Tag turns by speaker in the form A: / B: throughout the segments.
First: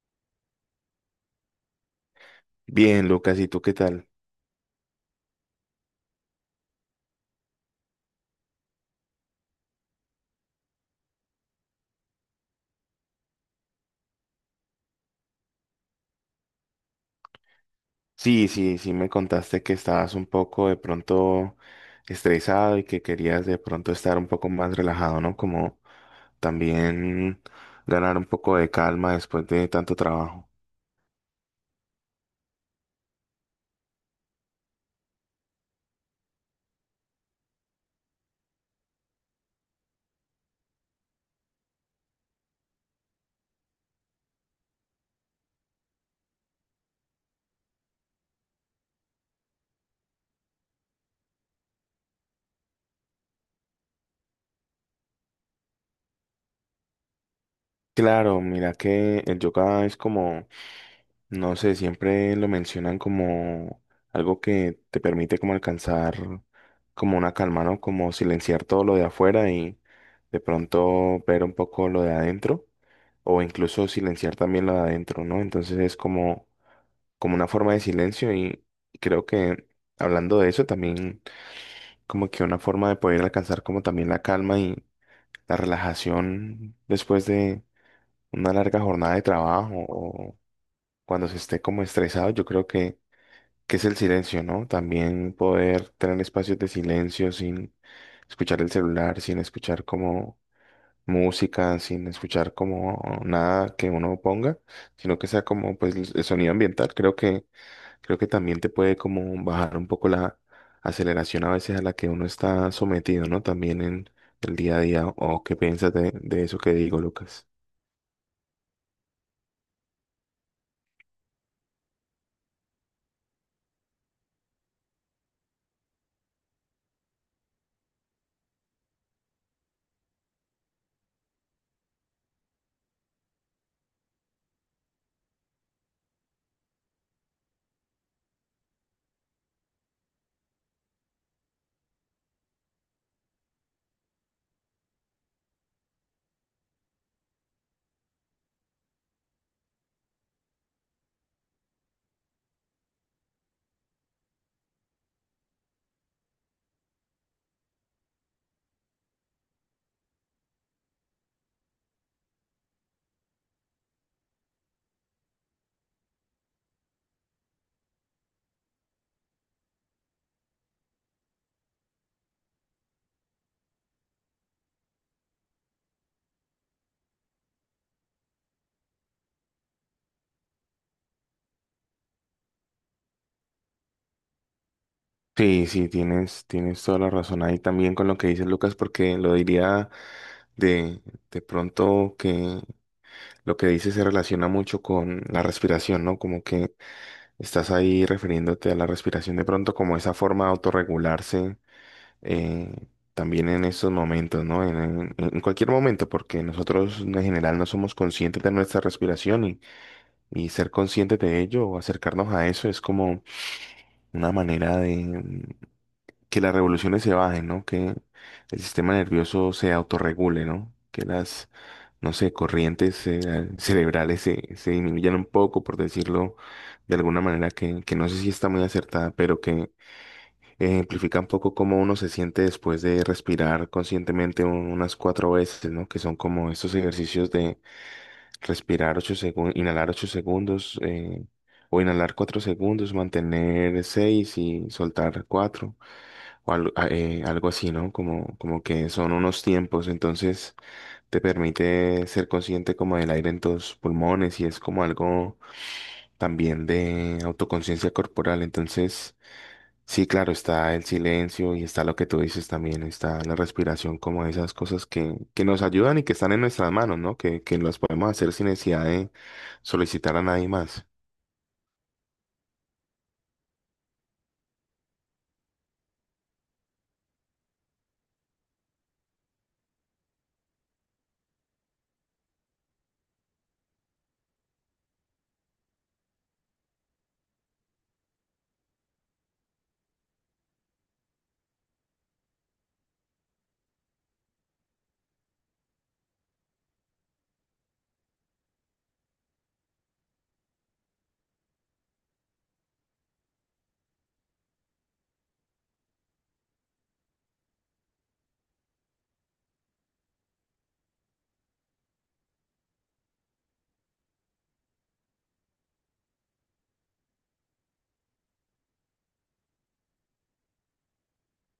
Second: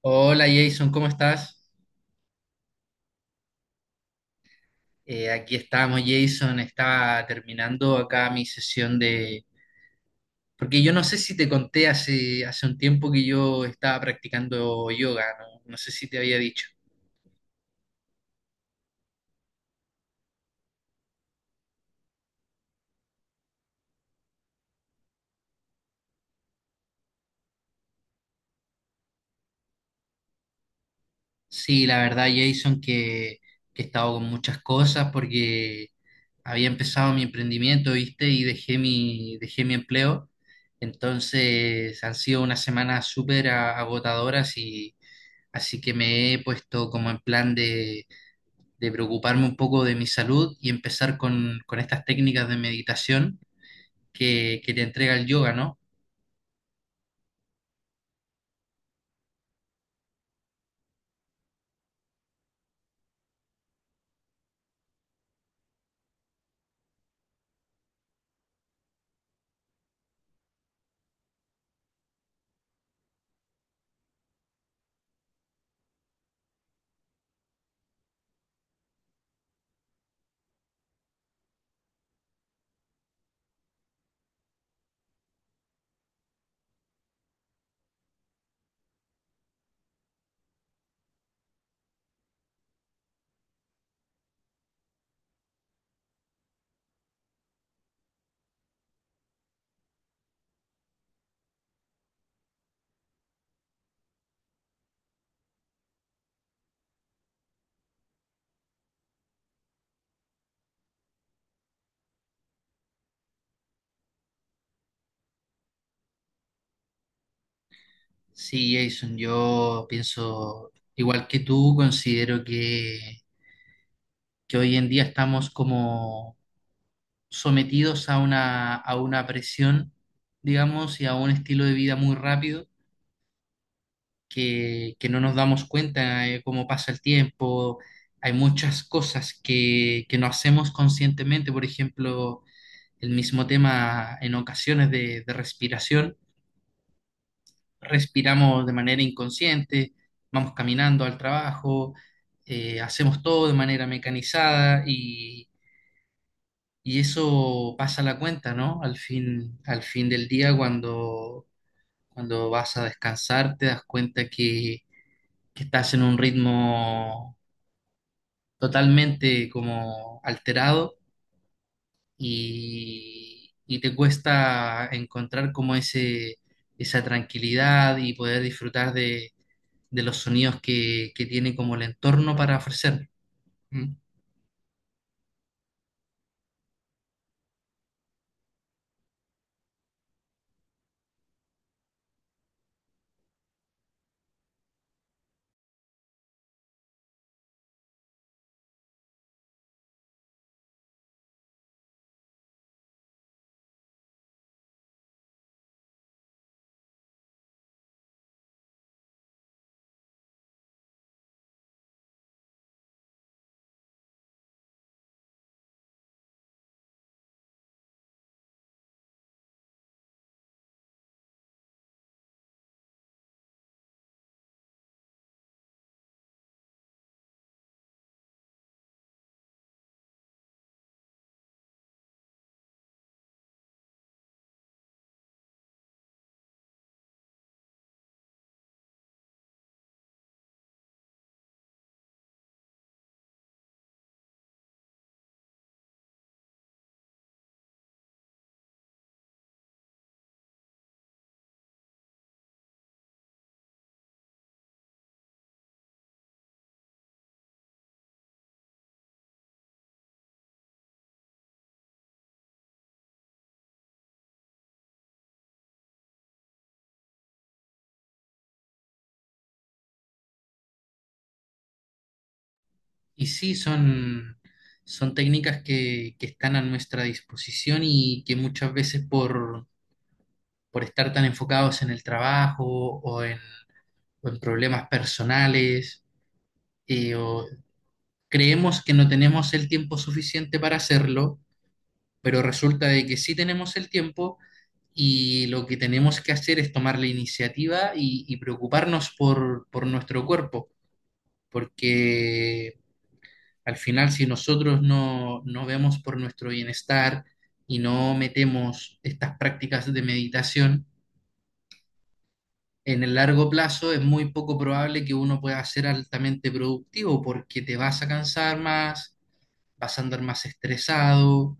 A: Hola Jason, ¿cómo estás?
B: Bien, Lucas, ¿y tú qué tal?
A: Aquí estamos, Jason. Estaba terminando acá mi sesión de... Porque yo no sé si te conté hace un tiempo que yo estaba practicando yoga, ¿no? No sé si te había dicho.
B: Sí, me contaste que estabas un poco de pronto estresado y que querías de pronto estar un poco más relajado, ¿no? Como también ganar un poco de calma después de tanto trabajo.
A: Sí, la verdad, Jason, que he estado con muchas cosas porque había empezado mi emprendimiento, ¿viste? Y dejé mi empleo. Entonces han sido unas semanas súper agotadoras y... Así que me he puesto como en de preocuparme un poco de mi salud y empezar con estas técnicas de meditación que te entrega el yoga, ¿no?
B: Claro, mira que el yoga es como... No sé, siempre lo mencionan como algo que te permite como alcanzar como una calma, ¿no? Como silenciar todo lo de afuera y de pronto ver un poco lo de adentro o incluso silenciar también lo de adentro, ¿no? Entonces es como, como una forma de silencio y creo que hablando de eso también como que una forma de poder alcanzar como también la calma y la relajación después de una larga jornada de trabajo o cuando se esté como estresado, yo creo que es el silencio, ¿no? También poder tener espacios de silencio sin escuchar el celular, sin escuchar como música, sin escuchar como nada que uno ponga, sino que sea como pues el sonido ambiental. Creo que también te puede como bajar un poco la aceleración a veces a la que uno está sometido, ¿no? También en el día a día. ¿O qué piensas de eso que digo, Lucas?
A: Sí, Jason, yo pienso, igual que tú, que hoy en día estamos como sometidos a a una presión, digamos, y a un estilo de vida muy rápido que no nos damos cuenta cómo pasa el tiempo. Hay muchas cosas que no hacemos conscientemente, por ejemplo, el mismo tema en ocasiones de respiración. Respiramos de manera inconsciente, vamos caminando al trabajo, hacemos todo de manera mecanizada y eso pasa la cuenta, ¿no? Al fin del día, cuando vas a descansar, te das cuenta que estás en un ritmo totalmente como alterado y te cuesta encontrar como esa tranquilidad y poder disfrutar de los sonidos que tiene como el entorno para ofrecer. ¿Mm?
B: Sí, sí, tienes toda la razón ahí también con lo que dices, Lucas, porque lo diría... De, de pronto que lo que dices se relaciona mucho con la respiración, ¿no? Como que estás ahí refiriéndote a la respiración de pronto como esa forma de autorregularse, eh, también en esos momentos, ¿no? En cualquier momento, porque nosotros en general no somos conscientes de nuestra respiración y ser conscientes de ello o acercarnos a eso es como una manera de que las revoluciones se bajen, ¿no? Que el sistema nervioso se autorregule, ¿no? Que las... no sé, corrientes cerebrales se, se disminuyan un poco, por decirlo de alguna manera que no sé si está muy acertada, pero que ejemplifica un poco cómo uno se siente después de respirar conscientemente unas cuatro veces, ¿no? Que son como estos ejercicios de respirar 8 segundos, inhalar 8 segundos, o inhalar 4 segundos, mantener seis y soltar cuatro, o algo, algo así, ¿no? Como, como que son unos tiempos, entonces te permite ser consciente como del aire en tus pulmones y es como algo también de autoconciencia corporal. Entonces, sí, claro, está el silencio y está lo que tú dices también, está la respiración, como esas cosas que nos ayudan y que están en nuestras manos, ¿no? Que las podemos hacer sin necesidad de solicitar a nadie más.
A: Y sí, son técnicas que están a nuestra disposición y que muchas veces por estar tan enfocados en el trabajo o en problemas personales o creemos que no tenemos el tiempo suficiente para hacerlo, pero resulta de que sí tenemos el tiempo y lo que tenemos que hacer es tomar la iniciativa y preocuparnos por nuestro cuerpo, porque al final si nosotros no, no vemos por nuestro bienestar y no metemos estas prácticas de meditación, en el largo plazo es muy poco probable que uno pueda ser altamente productivo porque te vas a cansar más, vas a andar más estresado,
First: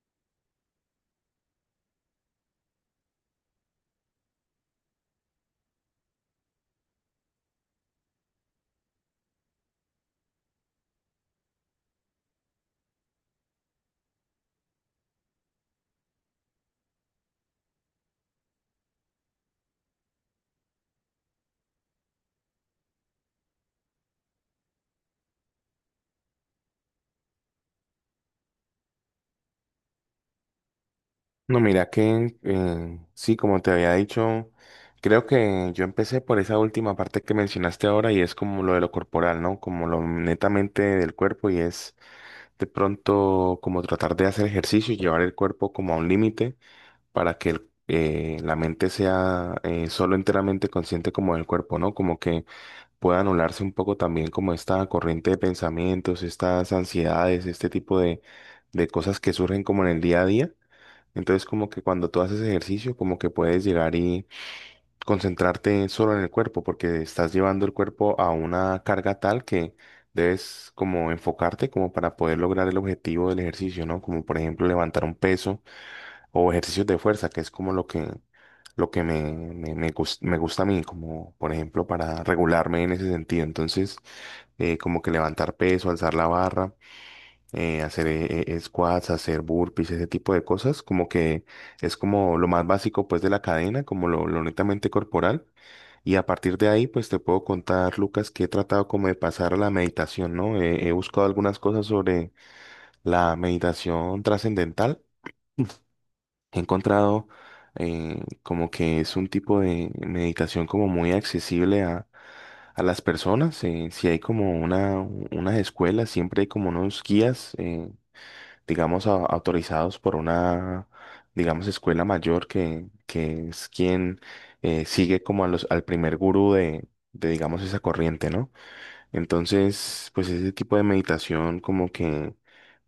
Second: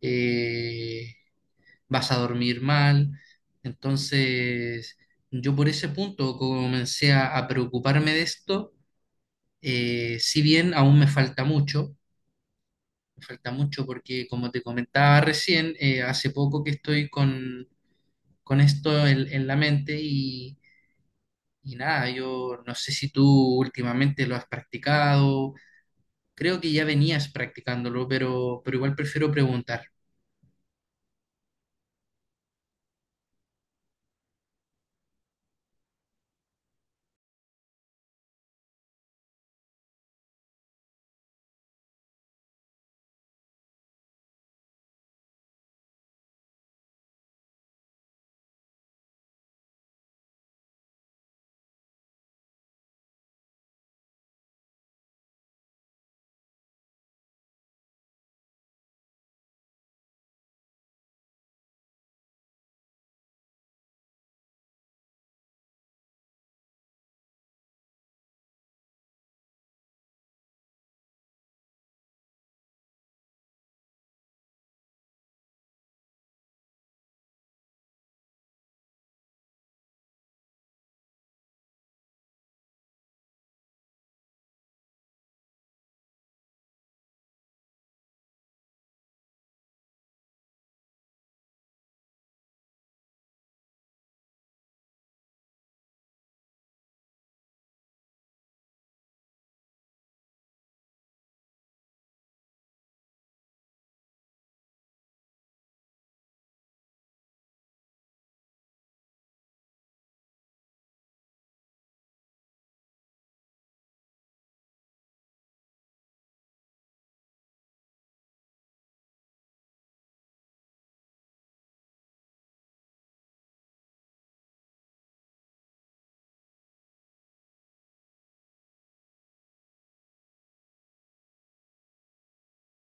A: eh, vas a dormir mal. Entonces, yo por ese punto a preocuparme de esto, si bien aún me falta mucho porque como te comentaba recién, hace poco que estoy con esto en la mente y nada, yo no sé si tú últimamente lo has practicado, creo que ya venías practicándolo, pero igual prefiero preguntar.
B: No, mira que sí, como te había dicho, creo que yo empecé por esa última parte que mencionaste ahora y es como lo de lo corporal, ¿no? Como lo netamente del cuerpo y es de pronto como tratar de hacer ejercicio y llevar el cuerpo como a un límite para que la mente sea solo enteramente consciente como del cuerpo, ¿no? Como que pueda anularse un poco también como esta corriente de pensamientos, estas ansiedades, este tipo de cosas que surgen como en el día a día. Entonces como que cuando tú haces ejercicio como que puedes llegar y concentrarte solo en el cuerpo, porque estás llevando el cuerpo a una carga tal que debes como enfocarte como para poder lograr el objetivo del ejercicio, ¿no? Como por ejemplo levantar un peso o ejercicios de fuerza, que es como lo que me gusta a mí, como por ejemplo para regularme en ese sentido. Entonces, como que levantar peso, alzar la barra, hacer squats, hacer burpees, ese tipo de cosas, como que es como lo más básico pues de la cadena, como lo netamente corporal. Y a partir de ahí pues te puedo contar, Lucas, que he tratado como de pasar a la meditación, ¿no? He buscado algunas cosas sobre la meditación trascendental. He encontrado como que es un tipo de meditación como muy accesible a las personas, si hay como una, unas escuelas, siempre hay como unos guías. Digamos, autorizados por una, digamos, escuela mayor que es quien sigue como a los, al primer gurú de, digamos, esa corriente, ¿no? Entonces, pues ese tipo de meditación como que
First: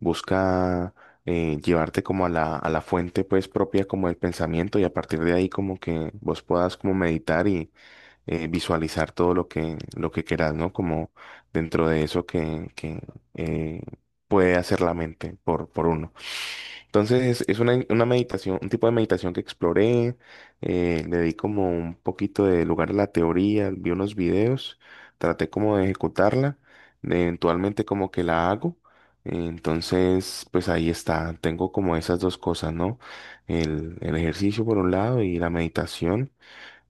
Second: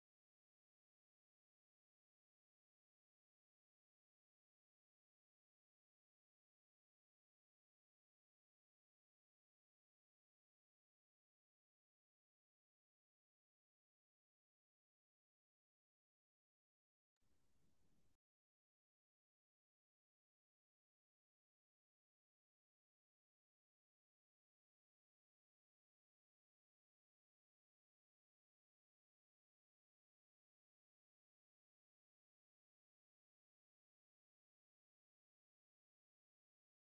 B: busca llevarte como a la fuente pues propia como del pensamiento y a partir de ahí como que vos puedas como meditar y visualizar todo lo que quieras, ¿no? Como dentro de eso que eh, puede hacer la mente por uno. Entonces es una meditación, un tipo de meditación que exploré, le di como un poquito de lugar a la teoría, vi unos videos, traté como de ejecutarla, eventualmente como que la hago. Entonces, pues ahí está, tengo como esas dos cosas, ¿no? El ejercicio por un lado y la meditación.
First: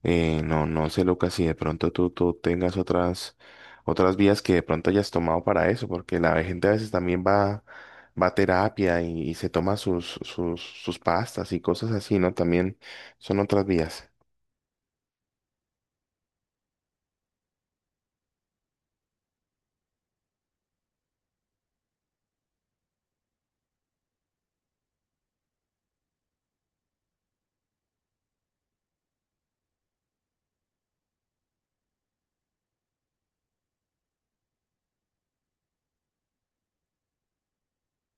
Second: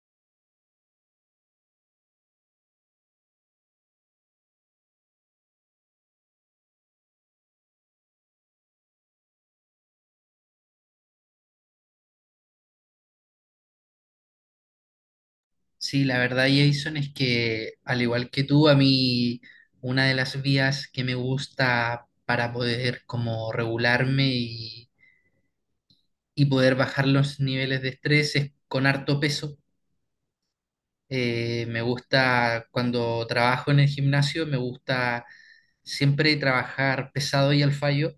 B: No, no sé, Lucas, si de pronto tú tengas otras, otras vías que de pronto hayas tomado para eso, porque la gente a veces también va, va a terapia y se toma sus, sus, sus pastas y cosas así, ¿no? También son otras vías.
A: Sí, la verdad, Jason, es que al igual que tú, a mí una de las vías que me gusta para poder como regularme y poder bajar los niveles de estrés es con harto peso. Me gusta cuando trabajo en el gimnasio, me gusta siempre trabajar pesado y al fallo.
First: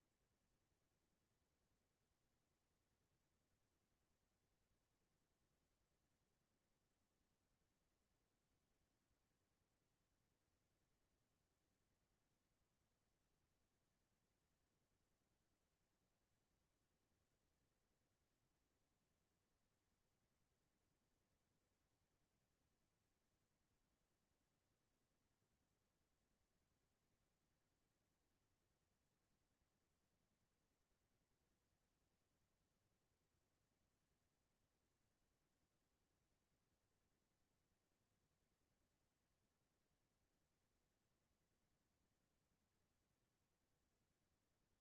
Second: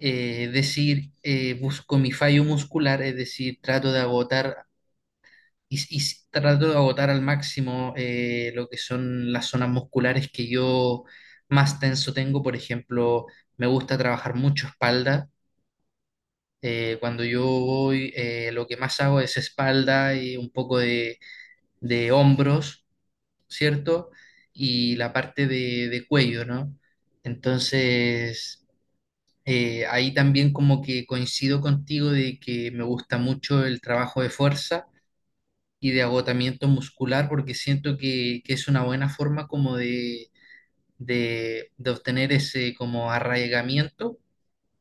A: Es decir, busco mi fallo muscular, es decir, trato de agotar y trato de agotar al máximo lo que son las zonas musculares que yo más tenso tengo. Por ejemplo, me gusta trabajar mucho espalda. Cuando yo voy, lo que más hago es espalda y un poco de hombros, ¿cierto? Y la parte de cuello, ¿no? Entonces, ahí también como que coincido contigo de que me gusta mucho el trabajo de fuerza y de agotamiento muscular, porque siento que es una buena forma como de obtener ese como arraigamiento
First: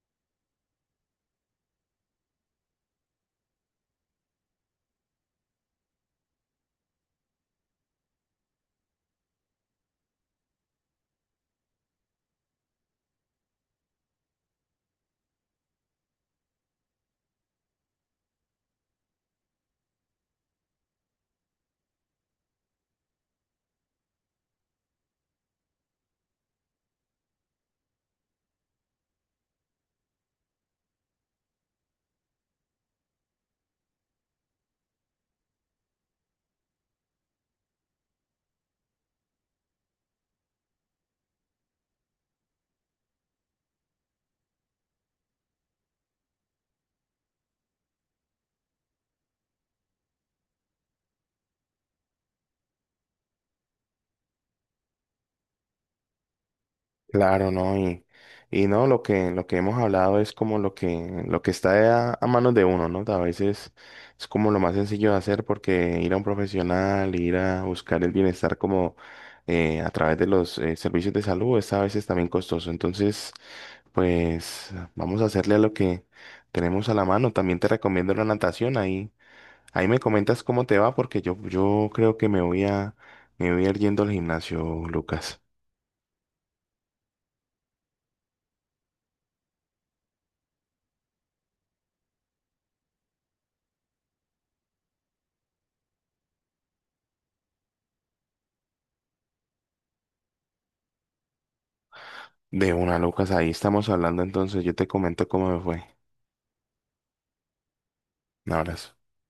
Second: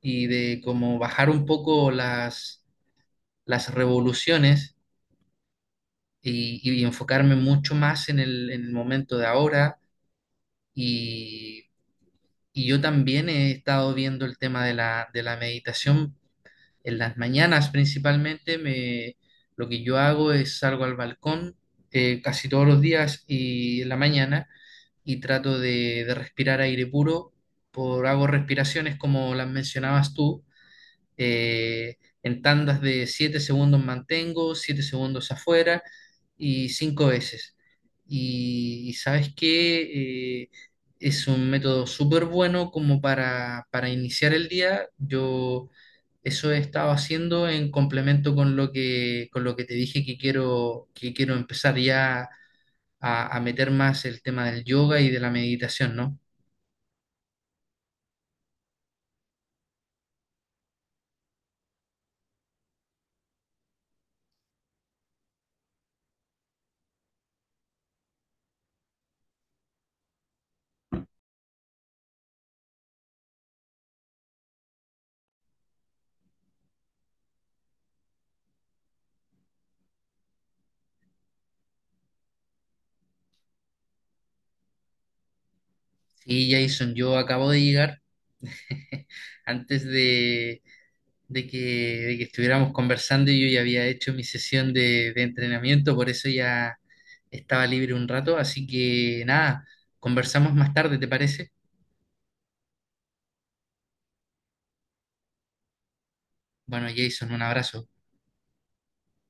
A: y de como bajar un poco las revoluciones y enfocarme mucho más en en el momento de ahora. Y, y yo también he estado viendo el tema de de la meditación en las mañanas principalmente. Lo que yo hago es salgo al balcón casi todos los días y en la mañana y trato de respirar aire puro. Por, hago respiraciones como las mencionabas tú, eh, en tandas de 7 segundos mantengo, 7 segundos afuera y 5 veces. Y sabes que es un método súper bueno como para iniciar el día. Yo eso he estado haciendo en complemento con con lo que te dije que quiero empezar ya a meter más el tema del yoga y de la meditación, ¿no?
B: Claro, ¿no? Y no, lo que hemos hablado es como lo que está a manos de uno, ¿no? A veces es como lo más sencillo de hacer porque ir a un profesional, ir a buscar el bienestar como a través de los servicios de salud es a veces también costoso. Entonces, pues vamos a hacerle a lo que tenemos a la mano. También te recomiendo la natación. Ahí, ahí me comentas cómo te va porque yo creo que me voy a ir yendo al gimnasio, Lucas.
A: Sí, Jason, yo acabo de llegar. Antes de que de que estuviéramos conversando, yo ya había hecho mi sesión de entrenamiento, por eso ya estaba libre un rato. Así que nada, conversamos más tarde, ¿te parece?
B: De una, Lucas, ahí estamos hablando entonces. Yo te comento cómo me fue.
A: Bueno, Jason, un abrazo.
B: Un abrazo.